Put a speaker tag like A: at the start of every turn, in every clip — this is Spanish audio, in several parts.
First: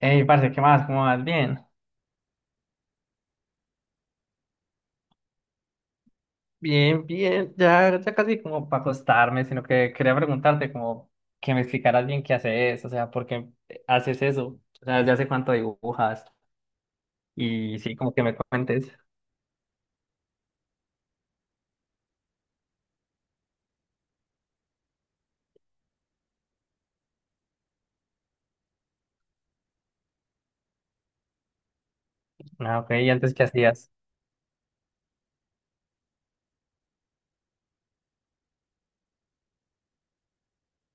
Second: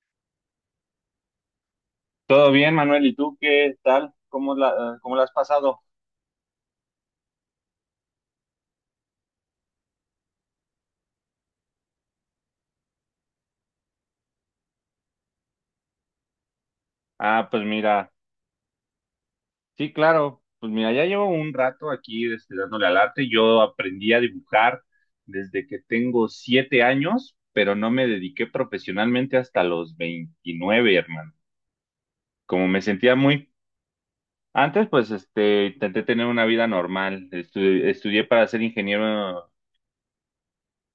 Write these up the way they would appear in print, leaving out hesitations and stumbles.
A: Hey, parce, ¿qué más? ¿Cómo vas? Bien,
B: Todo bien, Manuel, ¿y tú qué tal? ¿Cómo la has pasado?
A: bien, bien, ya, ya casi como para acostarme, sino que quería preguntarte como que me explicaras bien qué haces, o sea, por qué haces eso, o sea, desde hace cuánto dibujas
B: Ah, pues
A: y sí,
B: mira,
A: como que me cuentes.
B: sí, claro, pues mira, ya llevo un rato aquí dándole al arte. Yo aprendí a dibujar desde que tengo 7 años, pero no me dediqué profesionalmente hasta los 29, hermano. Como
A: Ah,
B: me
A: ok, ¿y
B: sentía
A: antes qué
B: muy...
A: hacías?
B: Antes, pues, intenté tener una vida normal. Estudié para ser ingeniero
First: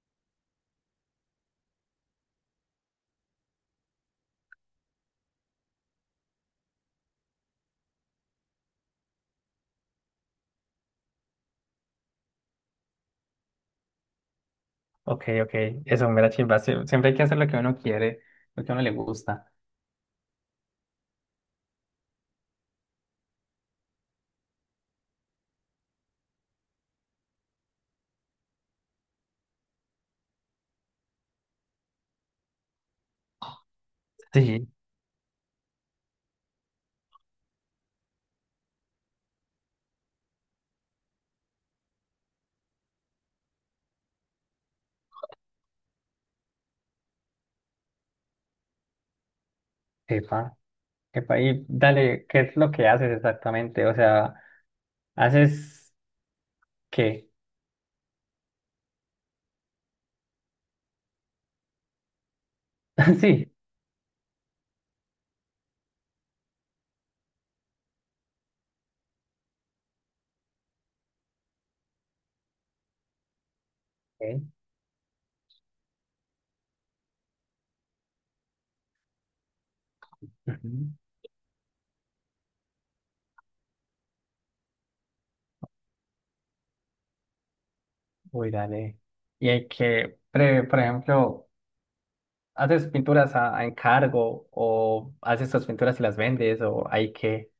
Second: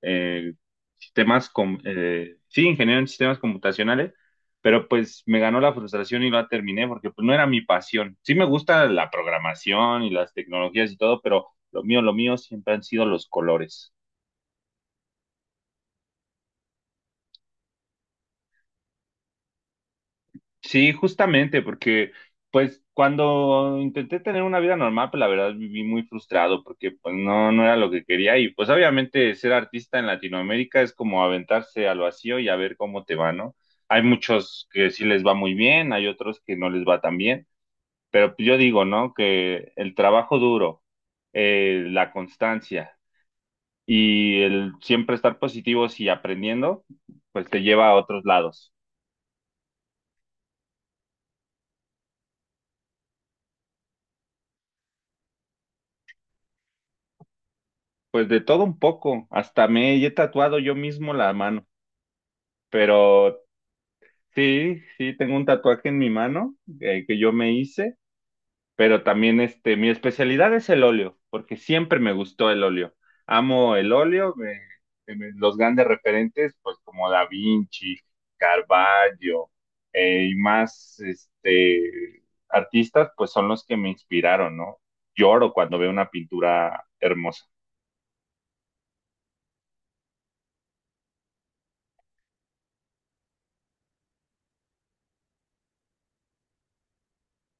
B: eh, sistemas, sí, ingeniero en sistemas computacionales, pero pues me ganó la frustración y la terminé porque pues no era mi pasión. Sí me gusta la programación y las tecnologías y todo, pero lo mío siempre han sido los colores.
A: Ok, ok, eso me da chimba. Siempre hay que hacer lo que uno quiere, lo que a uno le gusta,
B: Sí, justamente, porque pues cuando intenté tener una vida normal, pues la verdad viví muy frustrado porque pues no era lo que quería y pues obviamente ser artista en Latinoamérica es como aventarse al vacío y a ver cómo te va, ¿no? Hay muchos
A: sí.
B: que sí les va muy bien, hay otros que no les va tan bien, pero pues, yo digo, ¿no? Que el trabajo duro, la constancia y el siempre estar positivos y aprendiendo, pues te lleva a otros lados.
A: Epa, epa, y dale, ¿qué es lo que haces exactamente? O sea, ¿haces qué?
B: Pues de todo un poco, hasta me he tatuado yo mismo la mano, pero
A: Sí,
B: sí, sí, tengo un tatuaje en mi mano que yo me hice, pero también mi especialidad es el óleo, porque siempre me gustó el óleo. Amo el óleo,
A: ok.
B: los grandes referentes, pues como Da Vinci, Caravaggio, eh, y
A: Ujú.
B: más este, artistas, pues son los que me inspiraron, ¿no? Lloro cuando veo una pintura hermosa.
A: Uy, dale. Y hay por ejemplo, ¿haces pinturas a encargo o haces tus pinturas y las vendes o hay que...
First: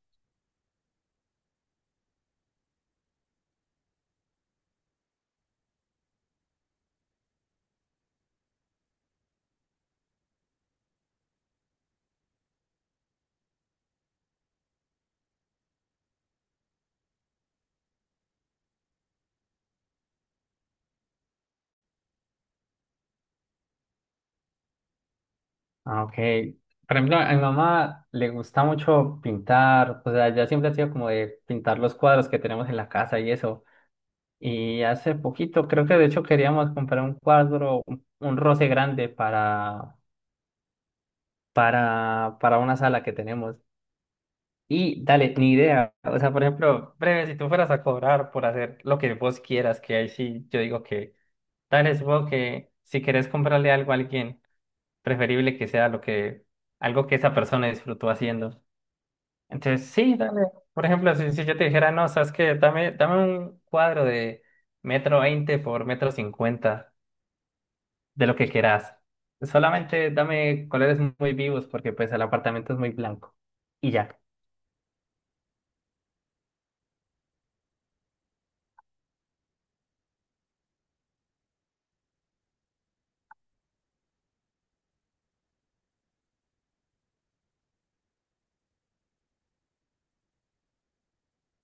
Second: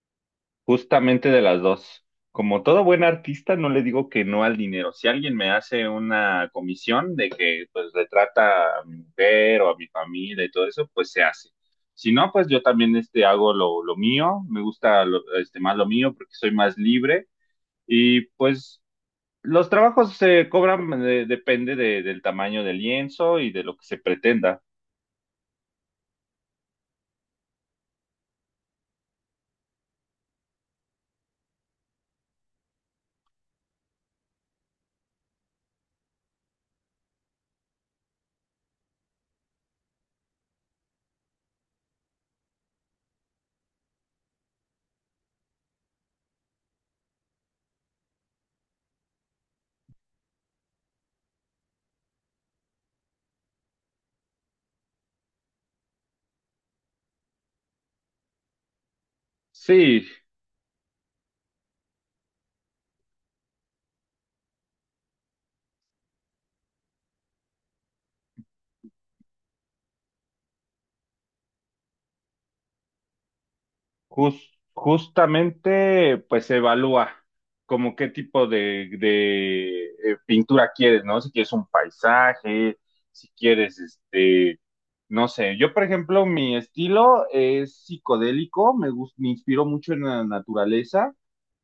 B: Justamente de las dos. Como todo buen artista, no le digo que no al dinero. Si alguien me hace una comisión de que pues le trata a mi mujer o a mi familia y todo eso, pues se hace. Si no, pues yo también hago lo mío, me gusta más lo mío porque soy más libre y pues los trabajos se cobran, depende del tamaño del lienzo y de lo que se pretenda.
A: Ah, ok. Por ejemplo, a mi mamá le gusta mucho pintar, o sea, ya siempre ha sido como de pintar los cuadros que tenemos en la casa y eso. Y hace poquito, creo que de hecho queríamos comprar un cuadro, un roce grande para una sala que tenemos. Y dale, ni idea. O sea, por ejemplo, breve, si tú fueras a cobrar por hacer lo que vos quieras, que ahí sí yo digo que, dale, supongo que si querés comprarle algo a alguien, preferible que sea lo que, algo que esa persona disfrutó haciendo. Entonces,
B: Sí,
A: sí, dale. Por ejemplo, si yo te dijera, no, sabes que dame, dame un cuadro de 1,20 m por 1,50 m, de lo que querás. Solamente dame colores muy vivos, porque pues el apartamento es muy blanco. Y ya.
B: Justamente, pues se evalúa como qué tipo de pintura quieres, ¿no? Si quieres un paisaje, si quieres, no sé. Yo, por ejemplo, mi estilo es psicodélico, me inspiro mucho en la naturaleza.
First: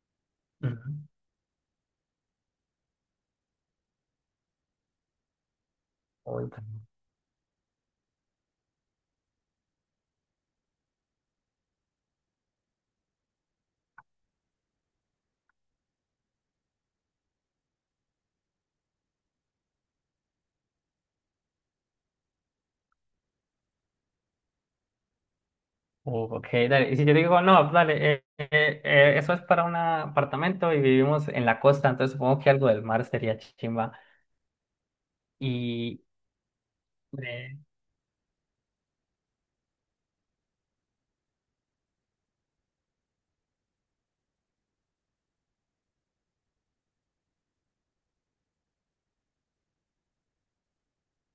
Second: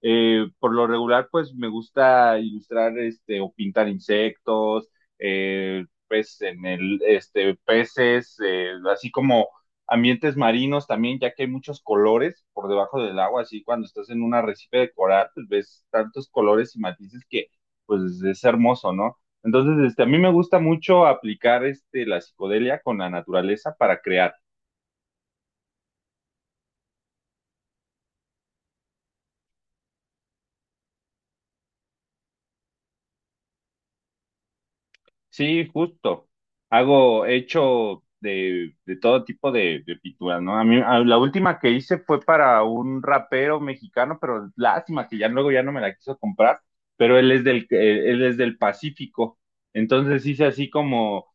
B: Por lo
A: Ujú.
B: regular, pues me gusta ilustrar, o pintar insectos, pues
A: Uy.
B: en el, peces, así como ambientes marinos también, ya que hay muchos colores por debajo del agua, así cuando estás en un arrecife de coral, pues ves tantos colores y matices que pues es hermoso, ¿no? Entonces, a mí me gusta mucho aplicar la psicodelia con la naturaleza para crear.
A: Ok, dale. Y si yo digo, no, dale, eso es para un apartamento y vivimos en la costa, entonces supongo que algo del mar sería chimba.
B: Sí,
A: Y,
B: justo. Hago, he
A: eh,
B: hecho de todo tipo de pinturas, ¿no? A mí, la última que hice fue para un rapero mexicano, pero lástima que ya luego ya no me la quiso comprar, pero él es del Pacífico. Entonces hice así como,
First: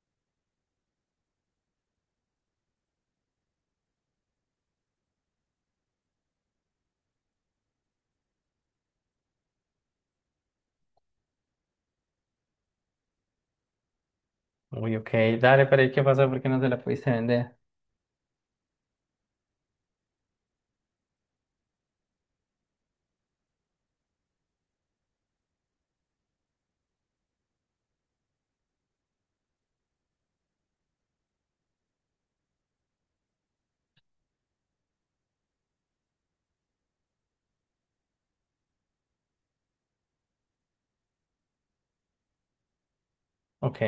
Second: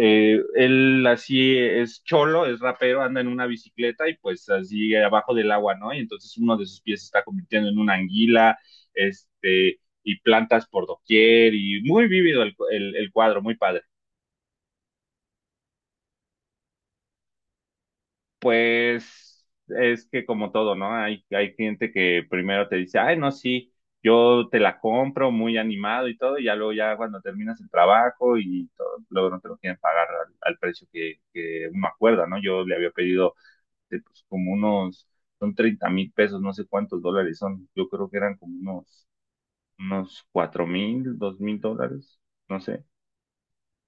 B: él así es cholo, es rapero, anda en una bicicleta y pues así abajo del agua, ¿no? Y entonces uno de sus pies se está convirtiendo en una anguila, este y plantas por doquier y muy vívido el cuadro, muy padre.
A: uy, ok, dale, pero ¿y qué pasó? ¿Por qué no se la pudiste vender?
B: Pues es que como todo, ¿no? Hay gente que primero te dice, ay, no, sí, yo te la compro muy animado y todo, y ya luego ya cuando terminas el trabajo y todo, luego no te lo quieren pagar al precio que uno acuerda, ¿no? Yo le había pedido, pues, como unos, son 30.000 pesos, no sé cuántos dólares son, yo creo que eran como unos, unos 4.000, 2.000 dólares, no sé.
A: Ok.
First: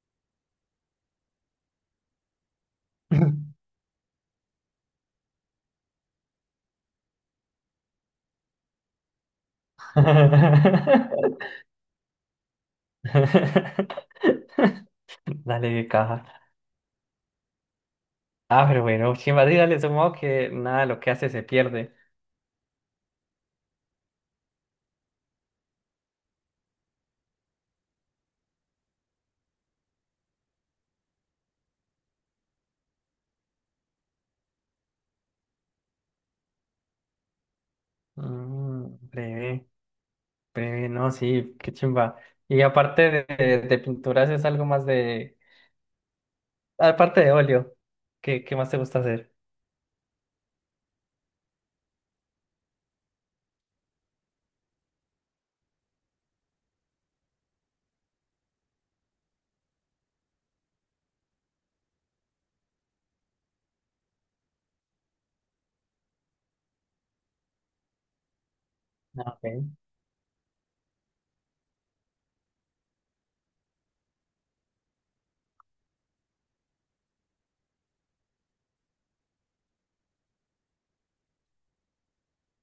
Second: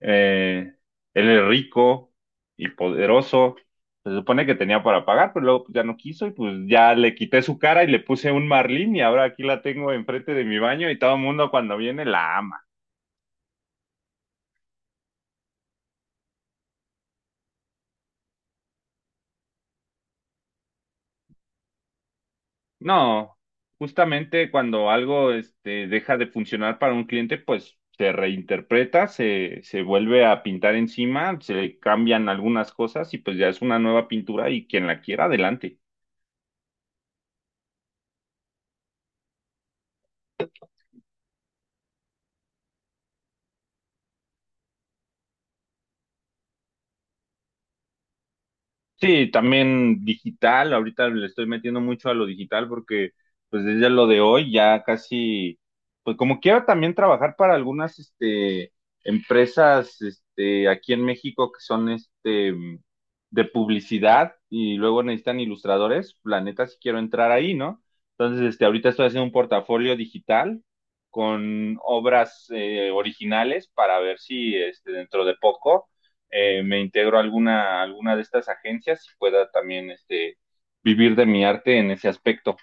B: Eh, Él es rico y poderoso. Se supone que tenía para pagar, pero luego pues ya no quiso y pues ya le quité su cara y le puse un marlín y ahora aquí la tengo enfrente de mi baño y todo el mundo cuando viene la ama.
A: Dale, de caja. Ah, pero bueno, chimba, sí, dale, supongo que nada, de lo que hace se pierde.
B: No, justamente cuando algo deja de funcionar para un cliente, pues se reinterpreta, se vuelve a pintar encima, se le cambian algunas cosas y pues ya es una nueva pintura y quien la quiera, adelante.
A: Mm, breve, breve, no, sí, qué chimba. Y aparte de pinturas, es algo más de. Aparte de óleo, ¿qué, qué más te gusta
B: Sí,
A: hacer?
B: también digital, ahorita le estoy metiendo mucho a lo digital porque pues desde lo de hoy ya casi, pues como quiero también trabajar para algunas empresas aquí en México que son de publicidad y luego necesitan ilustradores, la neta sí quiero entrar ahí, ¿no? Entonces, ahorita estoy haciendo
A: Ah,
B: un
A: ok.
B: portafolio digital con obras, originales para ver si dentro de poco me integro a alguna de estas agencias y pueda también vivir de mi arte en ese aspecto.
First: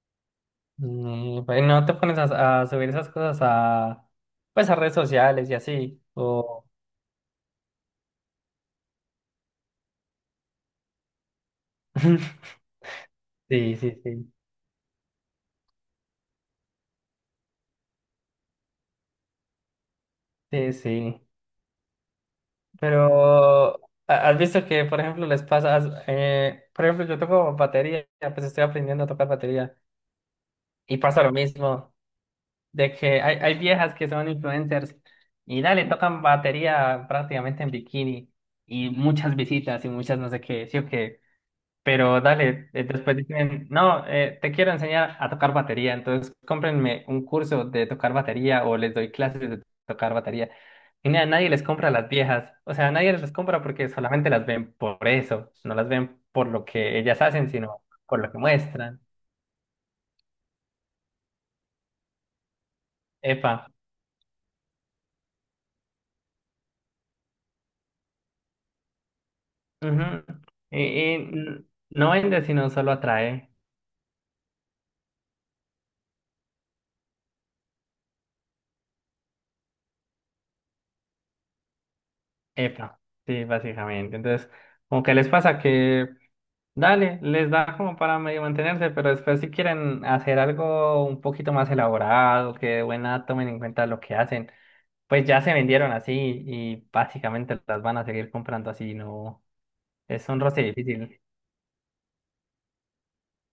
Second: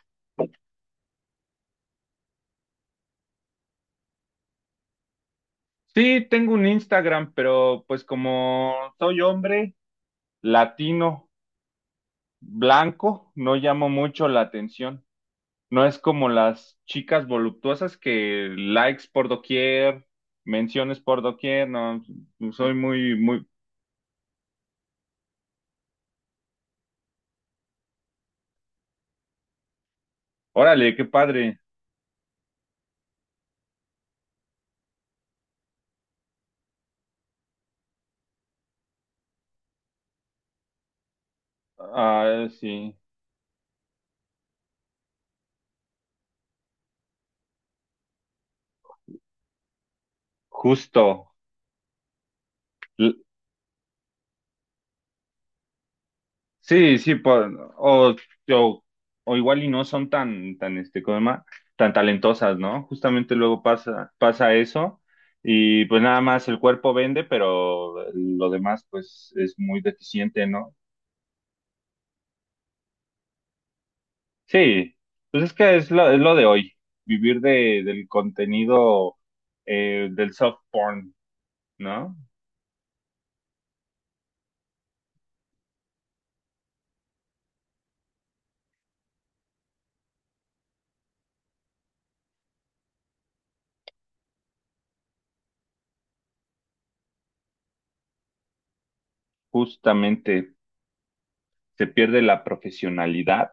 A: Mm, pues, ¿no te pones a subir esas cosas a, pues, a redes sociales y así?
B: Sí, tengo un
A: O...
B: Instagram, pero pues como soy hombre latino, blanco, no
A: Sí,
B: llamo
A: sí,
B: mucho
A: sí,
B: la atención. No es como las chicas voluptuosas que likes por doquier,
A: sí,
B: menciones
A: sí.
B: por doquier, no, soy muy,
A: Pero has visto que, por ejemplo, les pasa, por ejemplo, yo toco batería, pues estoy aprendiendo a tocar batería
B: órale,
A: y
B: qué
A: pasa lo
B: padre.
A: mismo, de que hay viejas que son influencers y dale, tocan batería prácticamente en bikini y muchas visitas y muchas no sé qué, sí o qué. Pero
B: Ah,
A: dale,
B: sí,
A: después dicen, no, te quiero enseñar a tocar batería, entonces cómprenme un curso de tocar batería o les doy clases de tocar batería. Y nada,
B: justo.
A: nadie les compra a las viejas, o sea, nadie les compra porque solamente las ven por eso, no las ven por lo
B: Sí,
A: que
B: sí,
A: ellas hacen, sino por lo que
B: o,
A: muestran.
B: o igual y no son tan, ¿cómo se llama? Tan talentosas, ¿no? Justamente
A: Epa.
B: luego pasa eso y pues nada más el cuerpo vende, pero lo demás pues es muy
A: Ujú.
B: deficiente, ¿no?
A: Y, no vende, sino solo atrae.
B: Sí, pues es que es lo de hoy, vivir de, del contenido, del soft porn, ¿no?
A: Epa, sí, básicamente. Entonces, como que les pasa que dale, les da como para medio mantenerse, pero después si quieren hacer algo un poquito más elaborado, que de buena tomen en cuenta lo que hacen, pues ya se vendieron así y básicamente las van a seguir comprando así, no, es un
B: Justamente
A: roce difícil.
B: se pierde la profesionalidad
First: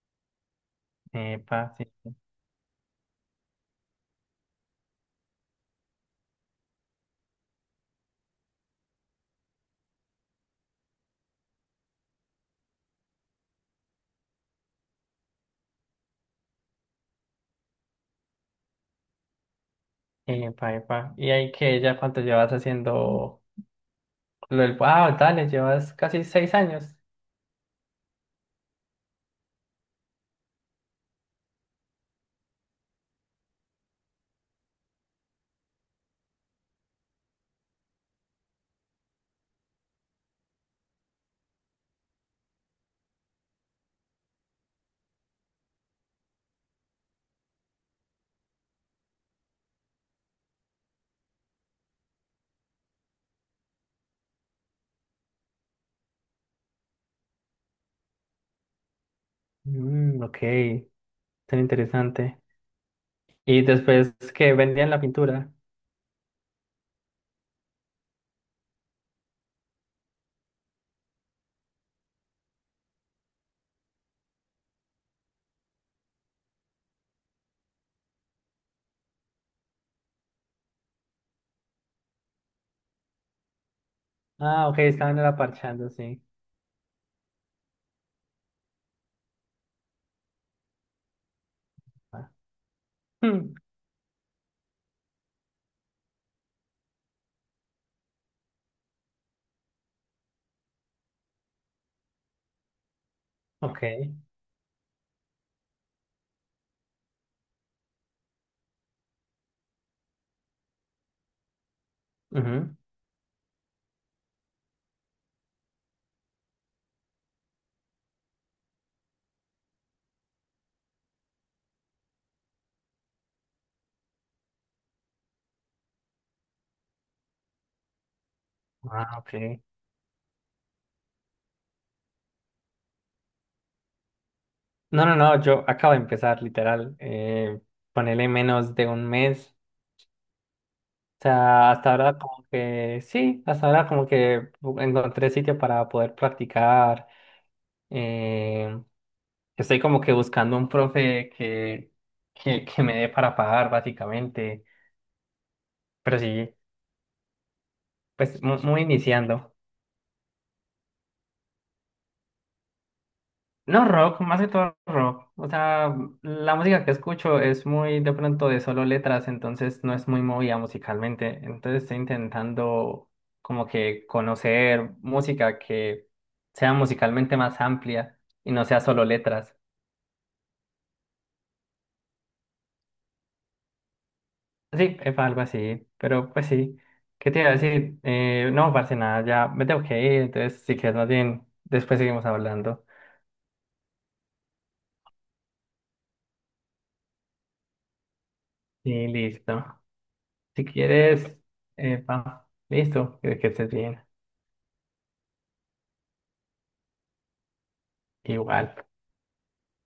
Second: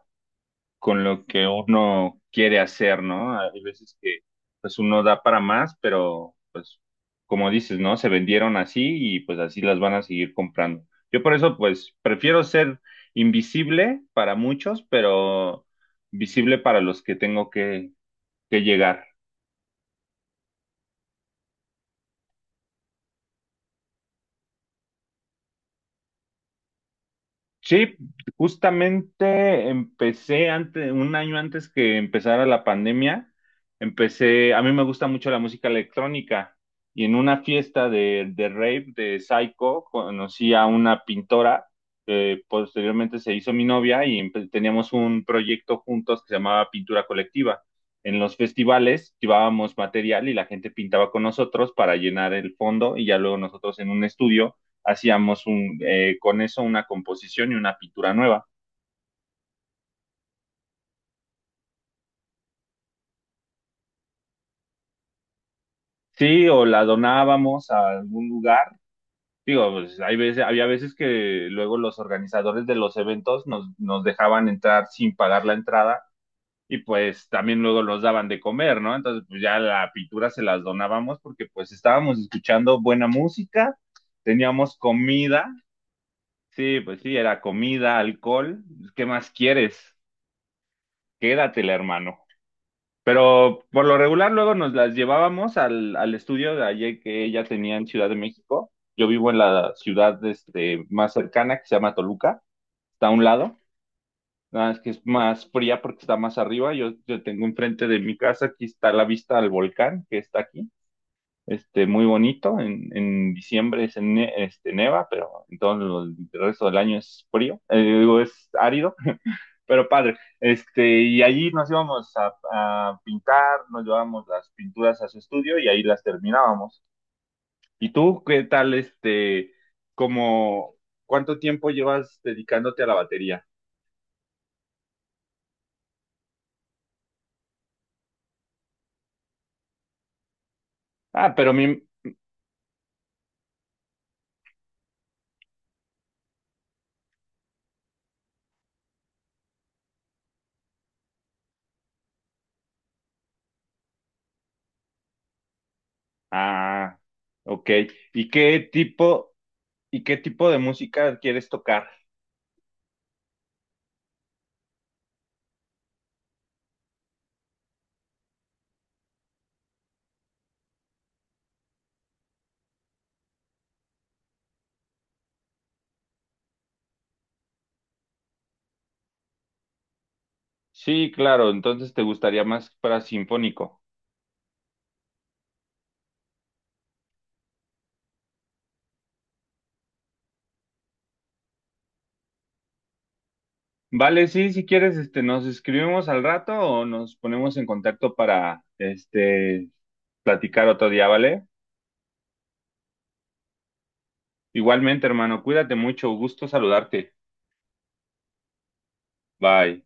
B: con lo que
A: Epa, sí,
B: uno quiere hacer, ¿no? Hay veces que pues uno da para más, pero pues como dices, ¿no? Se vendieron así y pues así las van a seguir comprando. Yo por eso pues prefiero ser invisible para muchos, pero visible para los que tengo que llegar.
A: epa, epa. Y ahí que ya cuánto llevas haciendo lo del, wow, dale, llevas casi 6 años.
B: Sí, justamente empecé antes, 1 año antes que empezara la pandemia, empecé, a mí me gusta mucho la música electrónica y en una fiesta de rave de Psycho conocí a una pintora que posteriormente se hizo mi novia y teníamos un proyecto juntos que se llamaba Pintura Colectiva. En los festivales llevábamos material y la gente pintaba con nosotros para llenar el fondo y ya luego nosotros en un estudio hacíamos un, con eso una composición y una pintura nueva.
A: Mm, ok, tan interesante. Y después que vendían la pintura.
B: Sí, o la donábamos a algún lugar. Digo, pues hay veces, había veces que luego los organizadores de los eventos nos dejaban entrar sin pagar la entrada y pues también luego nos daban de comer, ¿no? Entonces, pues ya la pintura se las donábamos porque pues estábamos escuchando buena música,
A: Ah,
B: teníamos
A: ok, estaban era
B: comida,
A: parchando, sí.
B: sí, pues sí, era comida, alcohol, ¿qué más quieres? Quédatela, hermano.
A: Ah, hmm,
B: Pero por lo regular luego nos las llevábamos al estudio de ayer que ella tenía en Ciudad de México. Yo vivo en la ciudad más cercana que se llama Toluca, está a un lado,
A: ok.
B: nada más que es más fría porque está más arriba. Yo tengo enfrente de mi casa, aquí está la vista al volcán que está aquí, muy bonito.
A: Ujú.
B: En diciembre es neva, pero en todo el resto del año es frío, digo, es árido pero padre. Y allí nos íbamos a pintar, nos llevábamos las pinturas a su estudio y ahí las terminábamos. ¿Y tú qué tal,
A: Ah, ok.
B: como, cuánto tiempo llevas dedicándote a la batería?
A: No, no, no, yo acabo de empezar, literal. Ponele menos de 1 mes. O
B: Ah, pero
A: sea,
B: mi,
A: hasta ahora como que, sí, hasta ahora como que encontré sitio para poder practicar. Eh, estoy como que buscando un profe que me dé para pagar, básicamente. Pero sí,
B: ah, ok. ¿Y
A: pues
B: qué
A: muy
B: tipo,
A: iniciando.
B: y qué tipo de música quieres tocar?
A: No rock, más que todo rock. O sea, la música que escucho es muy de pronto de solo letras, entonces no es muy movida musicalmente. Entonces estoy intentando como que conocer música que sea musicalmente más amplia y no sea solo letras.
B: Sí, claro, entonces te gustaría más para sinfónico.
A: Sí, es algo así, pero pues sí. ¿Qué te iba a decir? No, parce, nada, ya me tengo que ir, entonces si quieres más bien, después seguimos hablando.
B: Vale, sí, si quieres, nos escribimos al rato o nos ponemos en contacto para,
A: Sí, listo. Si
B: platicar otro día,
A: quieres,
B: ¿vale?
A: epa, listo, que estés bien.
B: Igualmente, hermano, cuídate mucho, gusto saludarte.
A: Igual.
B: Bye.